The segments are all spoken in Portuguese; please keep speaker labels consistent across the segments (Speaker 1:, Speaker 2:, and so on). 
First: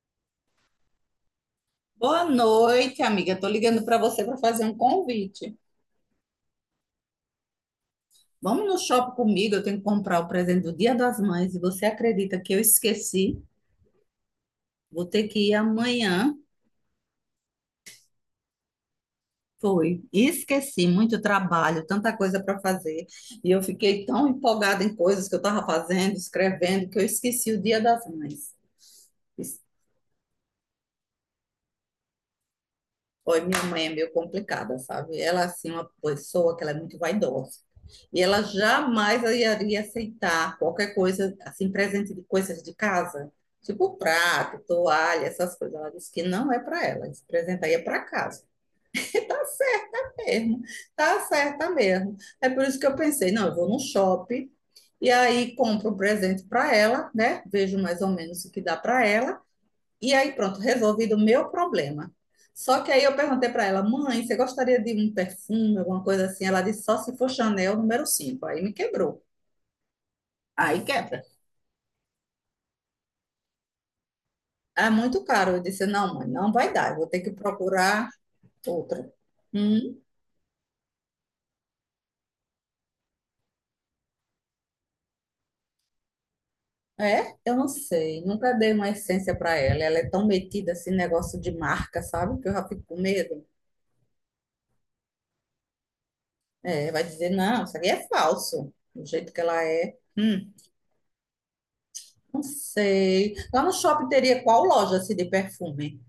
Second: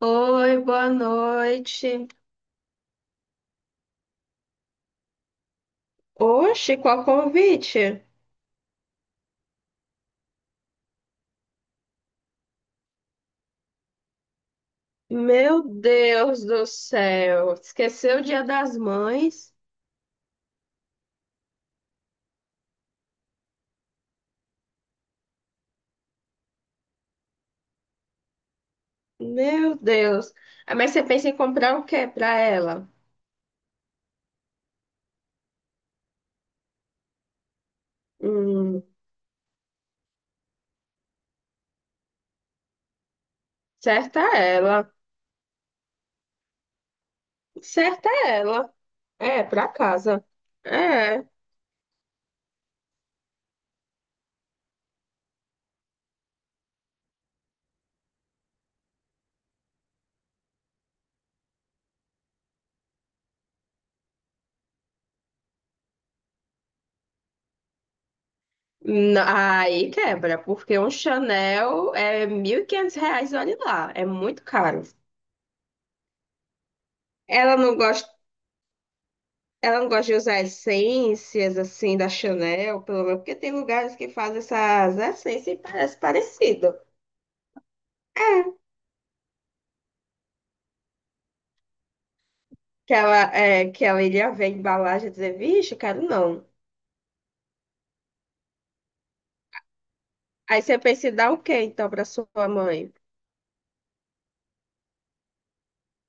Speaker 1: Oi, boa noite.
Speaker 2: Boa noite, amiga. Tô ligando para você para fazer um convite.
Speaker 1: Oxe, qual convite?
Speaker 2: Vamos no shopping comigo, eu tenho que comprar o presente do Dia das Mães e você acredita que eu esqueci? Vou ter que ir
Speaker 1: Meu
Speaker 2: amanhã.
Speaker 1: Deus do céu, esqueceu o Dia das Mães?
Speaker 2: Foi. Esqueci, muito trabalho, tanta coisa para fazer. E eu fiquei tão empolgada em coisas que eu estava fazendo, escrevendo, que eu esqueci o Dia das Mães.
Speaker 1: Meu Deus. Ah, mas você pensa em comprar o quê para ela?
Speaker 2: Olha, minha mãe é meio complicada, sabe? Ela, é, assim, uma pessoa que ela é muito vaidosa. E ela
Speaker 1: Hum,
Speaker 2: jamais iria aceitar qualquer coisa, assim, presente de coisas de casa, tipo
Speaker 1: certa
Speaker 2: prato,
Speaker 1: ela,
Speaker 2: toalha, essas coisas. Ela disse que não é para ela, esse presente aí é para
Speaker 1: certa
Speaker 2: casa.
Speaker 1: ela.
Speaker 2: Que
Speaker 1: É,
Speaker 2: tá
Speaker 1: para
Speaker 2: certo
Speaker 1: casa.
Speaker 2: mesmo, tá
Speaker 1: É.
Speaker 2: certa mesmo. É por isso que eu pensei, não, eu vou no shopping e aí compro um presente para ela, né? Vejo mais ou menos o que dá para ela. E aí, pronto, resolvido o meu problema. Só que aí eu perguntei para ela, mãe, você gostaria de um perfume, alguma coisa assim? Ela disse, só se for Chanel nº 5. Aí me quebrou.
Speaker 1: Aí quebra, porque
Speaker 2: Aí
Speaker 1: um
Speaker 2: quebra.
Speaker 1: Chanel é R$ 1.500, olha lá, é muito caro.
Speaker 2: É muito caro. Eu disse, não, mãe, não vai dar. Eu vou ter que
Speaker 1: Ela não
Speaker 2: procurar
Speaker 1: gosta
Speaker 2: outra.
Speaker 1: Ela não
Speaker 2: Hum,
Speaker 1: gosta de usar essências assim da Chanel, pelo menos, porque tem lugares que fazem essas essências e parece parecido.
Speaker 2: é? Eu não sei.
Speaker 1: É,
Speaker 2: Nunca dei uma essência para ela. Ela é tão metida assim, negócio de marca, sabe? Que eu já fico
Speaker 1: que
Speaker 2: com
Speaker 1: ela,
Speaker 2: medo.
Speaker 1: é, que ela iria ver a embalagem e dizer, vixe, quero não.
Speaker 2: É, vai dizer, não, isso aqui é falso. Do jeito que ela é.
Speaker 1: Aí você pensa em dar o quê então para sua
Speaker 2: Não
Speaker 1: mãe?
Speaker 2: sei. Lá no shopping teria qual loja assim, de perfume?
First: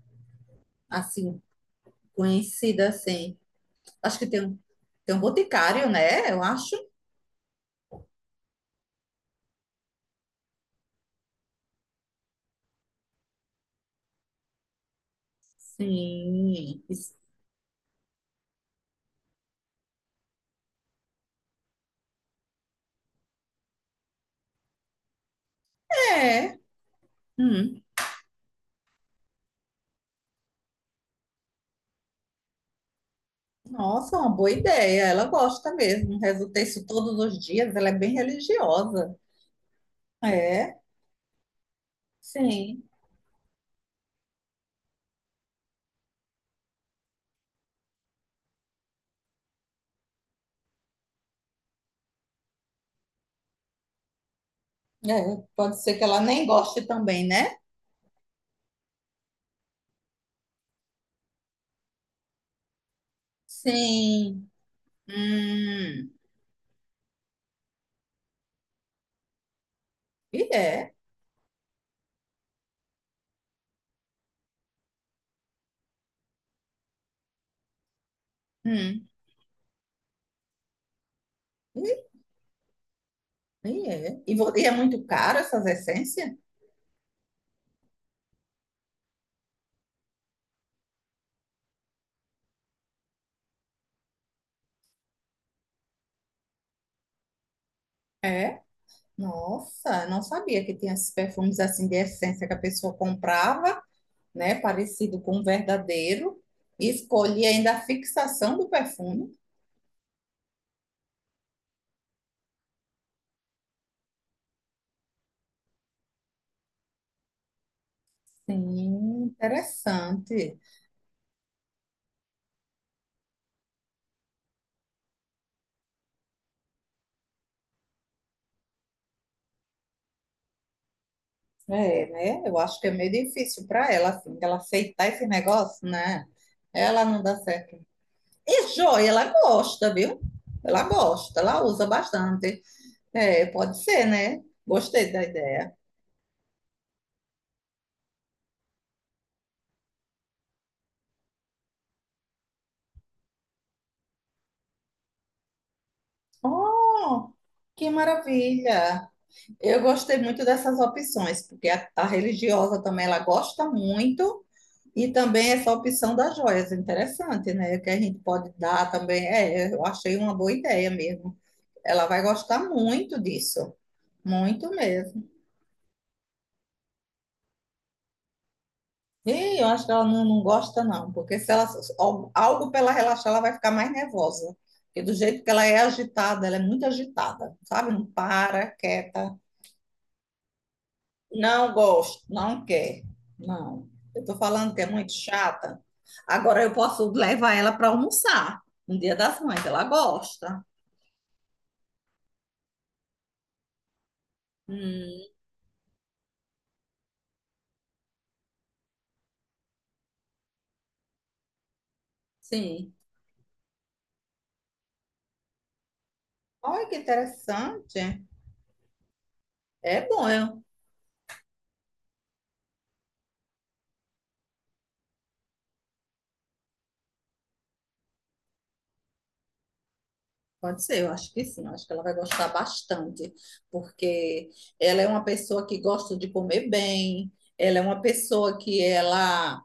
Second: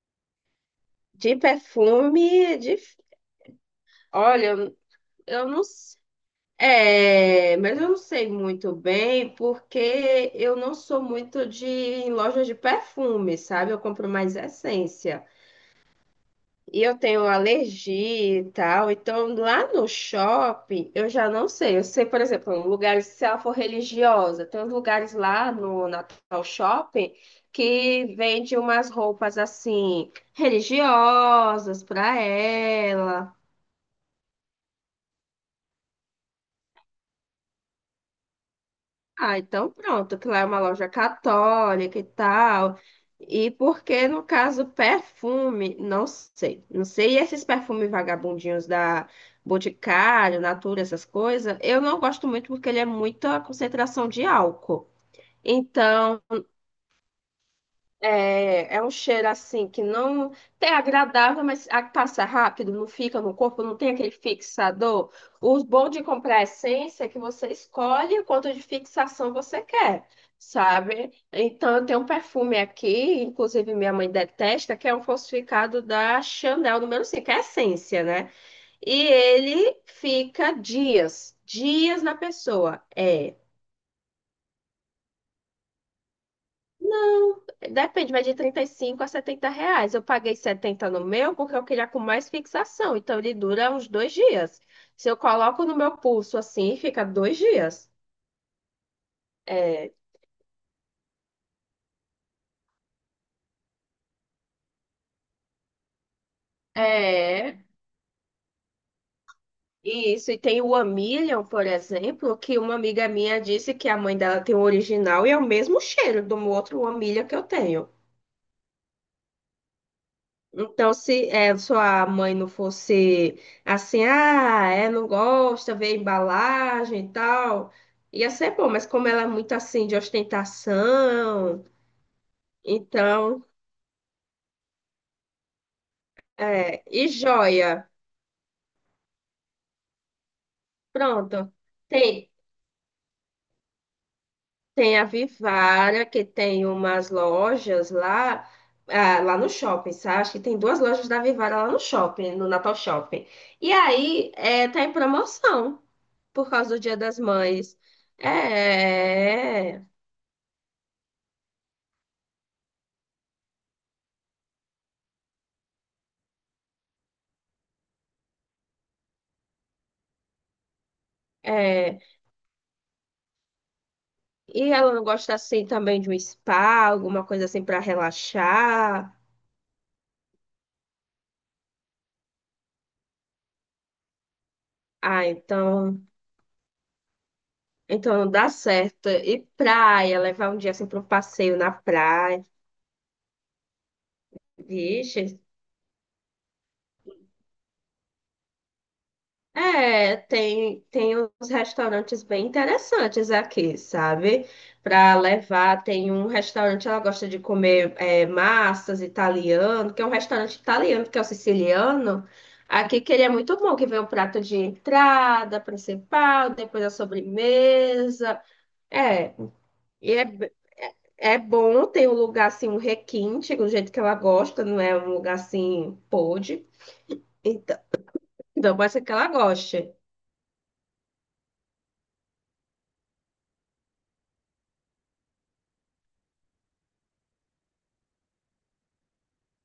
Speaker 1: De
Speaker 2: Assim,
Speaker 1: perfume, de.
Speaker 2: conhecida, assim. Acho que
Speaker 1: Olha, eu,
Speaker 2: tem um
Speaker 1: eu não
Speaker 2: boticário,
Speaker 1: sei.
Speaker 2: né? Eu acho.
Speaker 1: É, mas eu não sei muito bem, porque eu não sou muito de em lojas de perfume, sabe? Eu compro mais essência.
Speaker 2: Sim.
Speaker 1: E eu
Speaker 2: Isso
Speaker 1: tenho alergia e tal. Então, lá no shopping, eu já não sei. Eu sei, por exemplo, lugares, se ela for religiosa, tem uns lugares lá no Natal
Speaker 2: é.
Speaker 1: Shopping
Speaker 2: Hum.
Speaker 1: que vende umas roupas assim, religiosas para ela.
Speaker 2: Nossa, uma boa ideia. Ela gosta mesmo. Resulta isso todos os dias. Ela é bem religiosa.
Speaker 1: Ah, então pronto, que lá é uma
Speaker 2: É,
Speaker 1: loja católica e tal.
Speaker 2: sim.
Speaker 1: E porque, no caso, perfume, não sei. Não sei, e esses perfumes vagabundinhos da Boticário, Natura, essas coisas, eu não gosto muito porque ele é muita concentração de álcool.
Speaker 2: É, pode ser que ela
Speaker 1: Então,
Speaker 2: nem goste também, né?
Speaker 1: é um cheiro assim que não é agradável, mas passa rápido, não fica no corpo, não tem aquele
Speaker 2: Sim.
Speaker 1: fixador. O bom de
Speaker 2: Hum.
Speaker 1: comprar essência é que você escolhe quanto de fixação você quer,
Speaker 2: E é.
Speaker 1: sabe? Então, eu tenho um perfume aqui, inclusive minha mãe detesta, que é um falsificado da Chanel número 5, é essência, né? E
Speaker 2: Hum.
Speaker 1: ele fica dias, dias
Speaker 2: E,
Speaker 1: na pessoa. É.
Speaker 2: é. E, e é muito caro essas essências?
Speaker 1: Não, depende, mas de R$ 35 a R$ 70. Eu paguei 70 no meu porque eu queria com mais fixação, então ele dura uns 2 dias. Se eu coloco no meu pulso assim, fica 2 dias.
Speaker 2: É.
Speaker 1: É.
Speaker 2: Nossa, não sabia que tinha esses perfumes assim de essência que a pessoa comprava, né? Parecido com o verdadeiro. E escolhia
Speaker 1: É.
Speaker 2: ainda a fixação do perfume.
Speaker 1: Isso, e tem o Amilion, por exemplo, que uma amiga minha disse que a mãe dela tem o original e é o mesmo cheiro do outro Amilion que eu tenho.
Speaker 2: Sim, interessante.
Speaker 1: Então, se sua mãe não fosse assim, ah, é, não gosta, vê a embalagem e tal, ia ser bom, mas como ela é muito assim de ostentação,
Speaker 2: É, né? Eu acho que é meio
Speaker 1: então,
Speaker 2: difícil para ela, assim, ela aceitar esse negócio, né? Ela
Speaker 1: e
Speaker 2: não dá certo.
Speaker 1: joia,
Speaker 2: E joia, ela gosta, viu? Ela gosta,
Speaker 1: pronto.
Speaker 2: ela usa
Speaker 1: Tem,
Speaker 2: bastante. É, pode ser, né?
Speaker 1: tem a
Speaker 2: Gostei da ideia.
Speaker 1: Vivara, que tem umas lojas lá, lá no shopping, sabe? Acho que tem duas lojas da Vivara lá no shopping, no Natal Shopping. E aí, tá em promoção. Por causa do Dia das
Speaker 2: Oh,
Speaker 1: Mães.
Speaker 2: que maravilha!
Speaker 1: É,
Speaker 2: Eu
Speaker 1: é.
Speaker 2: gostei muito dessas opções, porque a religiosa também ela gosta muito, e também essa opção das joias, interessante, né? Que a gente pode dar também. É, eu achei uma boa ideia mesmo.
Speaker 1: É.
Speaker 2: Ela vai gostar muito disso, muito
Speaker 1: E ela não
Speaker 2: mesmo.
Speaker 1: gosta assim também de um spa, alguma coisa assim para relaxar.
Speaker 2: E eu acho que ela não, não gosta, não, porque se ela algo para ela relaxar, ela vai ficar mais nervosa. Porque do
Speaker 1: Ah,
Speaker 2: jeito que ela é
Speaker 1: então,
Speaker 2: agitada, ela é muito agitada, sabe? Não
Speaker 1: então não dá
Speaker 2: para,
Speaker 1: certo.
Speaker 2: quieta.
Speaker 1: E praia, levar um dia assim para um passeio na
Speaker 2: Não gosto,
Speaker 1: praia.
Speaker 2: não quer. Não. Eu estou falando que é muito
Speaker 1: Vixe,
Speaker 2: chata. Agora eu posso levar ela para almoçar no Dia das Mães, ela gosta.
Speaker 1: Tem uns restaurantes bem interessantes aqui, sabe? Para
Speaker 2: Hum,
Speaker 1: levar, tem um restaurante, ela gosta de comer massas italiano, que é um restaurante italiano, que é o siciliano.
Speaker 2: sim.
Speaker 1: Aqui que ele é muito bom, que vem o prato de entrada principal, depois
Speaker 2: Olha
Speaker 1: a
Speaker 2: que interessante.
Speaker 1: sobremesa. É,
Speaker 2: É
Speaker 1: e
Speaker 2: bom,
Speaker 1: é bom, tem um lugar assim, um requinte, do jeito que ela gosta, não é um lugar assim, podre. Então, então pode ser que ela goste.
Speaker 2: pode ser, eu acho que sim, eu acho que ela vai gostar bastante, porque ela é uma pessoa que gosta de comer bem, ela é uma pessoa que ela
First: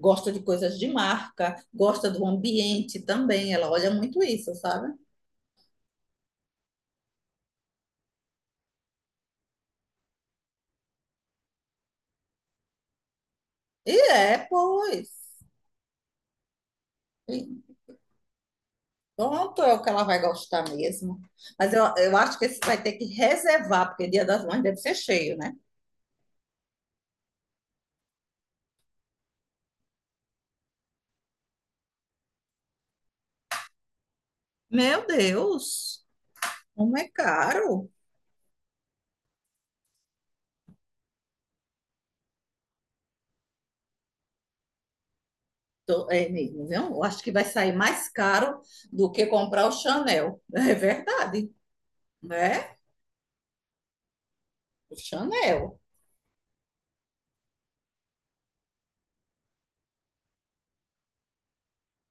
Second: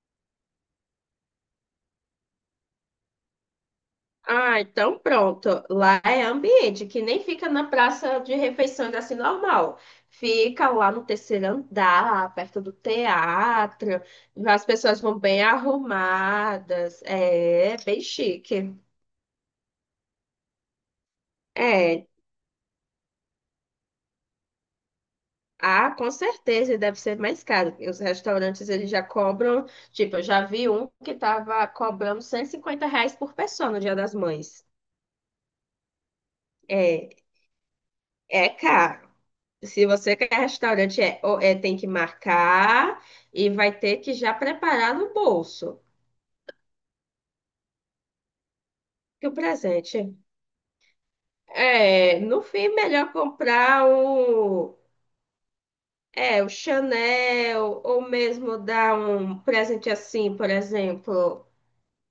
Speaker 2: gosta de coisas de marca, gosta do ambiente também, ela olha muito isso,
Speaker 1: Ah,
Speaker 2: sabe?
Speaker 1: então pronto. Lá é ambiente, que nem fica na praça de refeições assim normal. Fica lá no terceiro andar, perto do
Speaker 2: E
Speaker 1: teatro.
Speaker 2: é,
Speaker 1: As pessoas
Speaker 2: pois.
Speaker 1: vão bem arrumadas.
Speaker 2: E
Speaker 1: É bem chique.
Speaker 2: pronto, é o que ela vai gostar mesmo. Mas eu,
Speaker 1: É.
Speaker 2: eu acho que esse vai ter que reservar, porque Dia das Mães deve ser cheio, né?
Speaker 1: Ah, com certeza e deve ser mais caro. Os restaurantes eles já cobram, tipo, eu já vi um que tava cobrando R$ 150 por pessoa no Dia das Mães.
Speaker 2: Meu Deus! Como é
Speaker 1: É,
Speaker 2: caro.
Speaker 1: é caro. Se você quer restaurante, tem que marcar e vai ter que já preparar no bolso.
Speaker 2: É mesmo, viu? Eu acho que vai sair mais caro do que
Speaker 1: Que o
Speaker 2: comprar o
Speaker 1: presente.
Speaker 2: Chanel. É verdade,
Speaker 1: É, no fim,
Speaker 2: né?
Speaker 1: melhor comprar o,
Speaker 2: O Chanel.
Speaker 1: é, o Chanel, ou mesmo dar um presente assim, por exemplo.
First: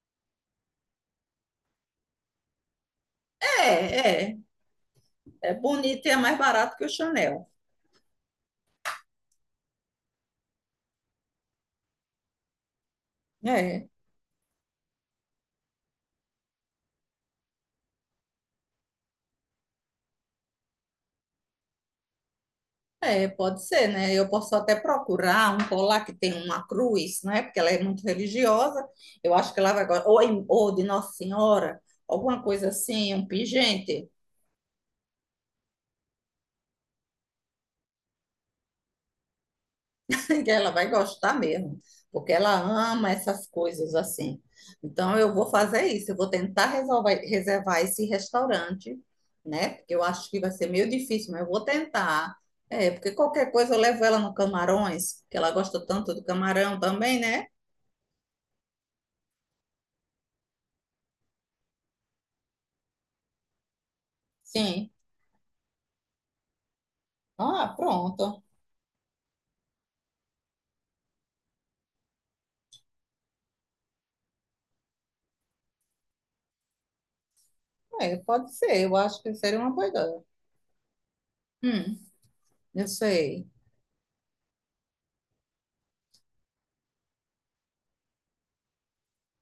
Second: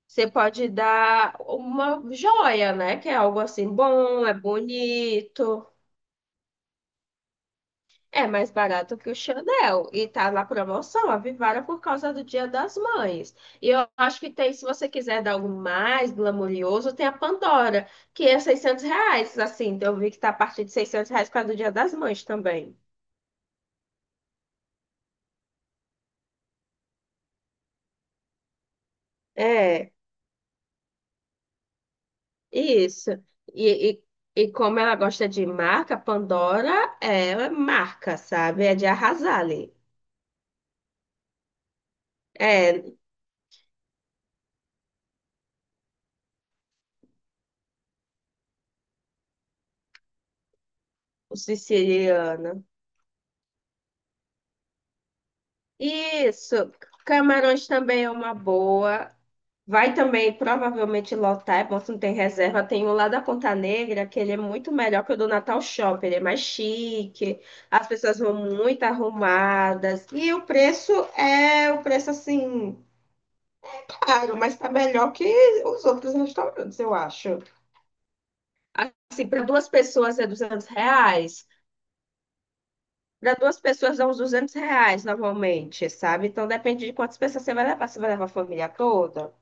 Speaker 1: Você pode dar uma joia, né? Que é algo assim bom,
Speaker 2: É,
Speaker 1: é
Speaker 2: é. É
Speaker 1: bonito.
Speaker 2: bonito e é mais barato que o Chanel.
Speaker 1: É mais barato que o Chanel e tá na promoção, avivaram por causa do Dia das Mães. E eu
Speaker 2: É.
Speaker 1: acho que tem, se você quiser dar algo mais glamouroso, tem a Pandora, que é R$ 600, assim, então, eu vi que tá a partir de R$ 600 por causa do Dia das Mães também.
Speaker 2: É, pode ser, né? Eu posso até procurar um colar que tem uma cruz, né? Porque ela é muito religiosa. Eu acho que ela vai
Speaker 1: É,
Speaker 2: gostar. Ou, ou de Nossa Senhora, alguma coisa
Speaker 1: isso.
Speaker 2: assim, um
Speaker 1: E,
Speaker 2: pingente,
Speaker 1: e como ela gosta de marca, Pandora é marca, sabe? É de arrasar ali.
Speaker 2: que ela vai gostar mesmo, porque ela
Speaker 1: É,
Speaker 2: ama essas coisas assim. Então, eu vou fazer isso. Eu vou tentar resolver, reservar esse restaurante, né? Porque eu acho que vai ser meio difícil,
Speaker 1: o
Speaker 2: mas eu vou tentar.
Speaker 1: siciliano.
Speaker 2: É, porque qualquer coisa eu levo ela no Camarões, que ela gosta tanto do
Speaker 1: Isso.
Speaker 2: camarão também, né?
Speaker 1: Camarões também é uma boa. Vai também provavelmente lotar, é bom se não tem reserva. Tem o lá da Ponta Negra, que ele é muito
Speaker 2: Sim.
Speaker 1: melhor que o do Natal Shopping, ele é mais chique,
Speaker 2: Ah,
Speaker 1: as pessoas vão
Speaker 2: pronto.
Speaker 1: muito arrumadas. E o preço assim, caro, mas tá melhor que os outros restaurantes, eu acho.
Speaker 2: É, pode ser. Eu acho
Speaker 1: Assim,
Speaker 2: que
Speaker 1: para
Speaker 2: seria
Speaker 1: duas
Speaker 2: uma boa
Speaker 1: pessoas
Speaker 2: ideia.
Speaker 1: é R$ 200,
Speaker 2: Hum, eu
Speaker 1: para
Speaker 2: sei.
Speaker 1: duas pessoas dá uns R$ 200 normalmente, sabe? Então depende de quantas pessoas você vai levar a família toda.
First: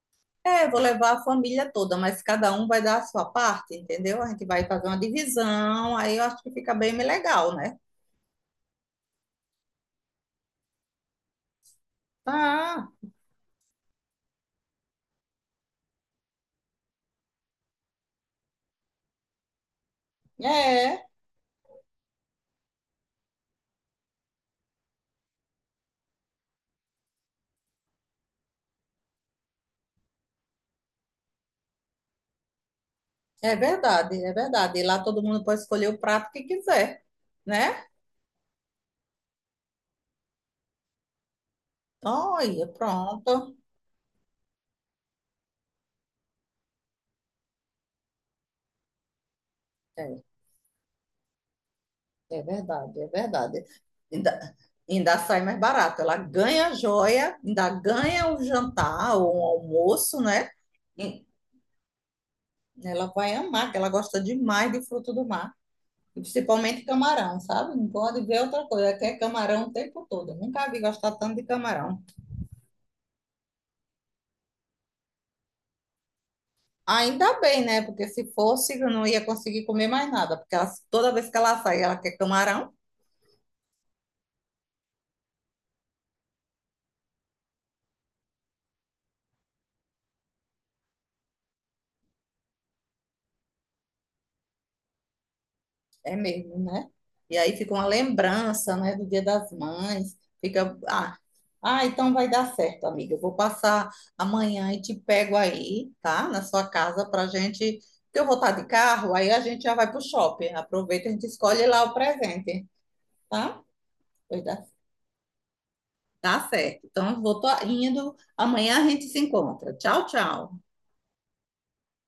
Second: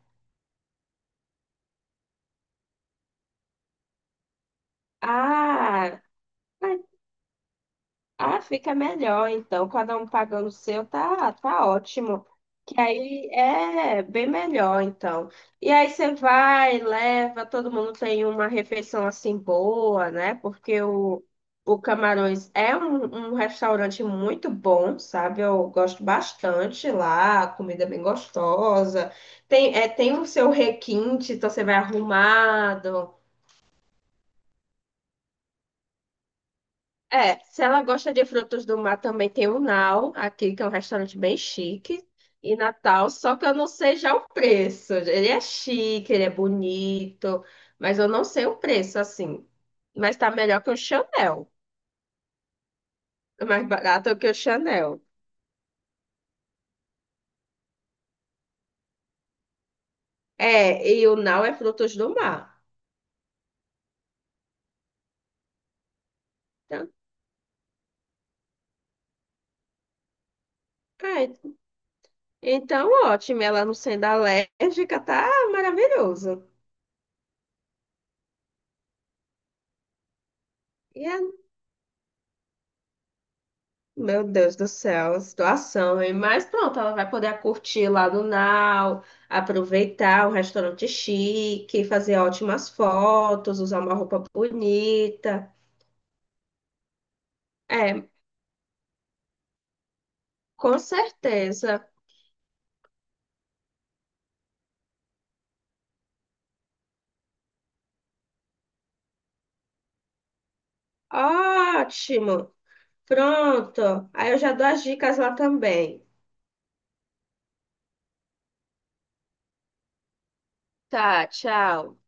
Speaker 2: É, vou levar a família toda, mas cada um vai dar a sua parte, entendeu? A gente vai fazer uma divisão,
Speaker 1: Ah.
Speaker 2: aí eu acho que fica bem legal, né?
Speaker 1: Ah, fica melhor, então, cada um pagando o seu, tá, tá ótimo. Que
Speaker 2: Ah,
Speaker 1: aí é bem melhor, então. E aí você vai, leva, todo mundo tem uma refeição assim boa, né? Porque
Speaker 2: é.
Speaker 1: o Camarões é um restaurante muito bom, sabe? Eu gosto bastante lá, comida é bem gostosa. Tem o seu requinte, então você vai arrumado.
Speaker 2: É verdade, é verdade. E lá todo mundo pode escolher o prato que quiser,
Speaker 1: É, se ela
Speaker 2: né?
Speaker 1: gosta de frutos do mar, também tem o Nau, aqui, que é um restaurante bem chique, em
Speaker 2: Olha,
Speaker 1: Natal, só que eu
Speaker 2: pronto.
Speaker 1: não sei já o preço. Ele é chique, ele é bonito, mas eu não sei o preço, assim. Mas
Speaker 2: É,
Speaker 1: tá melhor que o Chanel.
Speaker 2: é verdade, é
Speaker 1: É
Speaker 2: verdade.
Speaker 1: mais barato que o
Speaker 2: Ainda,
Speaker 1: Chanel.
Speaker 2: ainda sai mais barato. Ela ganha a joia, ainda ganha o jantar ou o almoço, né?
Speaker 1: É, e o Nau é frutos do mar.
Speaker 2: Ela vai amar, que ela gosta demais de fruto do mar. E principalmente
Speaker 1: Então,
Speaker 2: camarão, sabe? Não pode ver outra coisa. Ela quer camarão o tempo todo. Nunca vi gostar tanto de
Speaker 1: é,
Speaker 2: camarão.
Speaker 1: então, ótimo. Ela não sendo alérgica, tá maravilhoso.
Speaker 2: Ainda bem, né? Porque se fosse, eu não ia conseguir comer mais nada. Porque
Speaker 1: E
Speaker 2: toda vez que ela sai, ela quer camarão.
Speaker 1: meu Deus do céu, situação, hein? Mas pronto, ela vai poder curtir lá no Nau, aproveitar um restaurante chique, fazer ótimas fotos, usar uma roupa bonita.
Speaker 2: É mesmo, né? E aí fica uma
Speaker 1: É,
Speaker 2: lembrança, né, do Dia das Mães.
Speaker 1: com
Speaker 2: Fica, ah, ah,
Speaker 1: certeza.
Speaker 2: então vai dar certo, amiga. Eu vou passar amanhã e te pego aí, tá? Na sua casa pra gente, que eu vou estar de carro, aí a gente já vai pro shopping. Aproveita, a gente escolhe lá o
Speaker 1: Ótimo.
Speaker 2: presente, tá?
Speaker 1: Pronto. Aí eu
Speaker 2: Pois
Speaker 1: já
Speaker 2: dá,
Speaker 1: dou as dicas lá também.
Speaker 2: tá certo. Então, eu vou tô indo. Amanhã a gente se encontra. Tchau, tchau.
Speaker 1: Tá, tchau.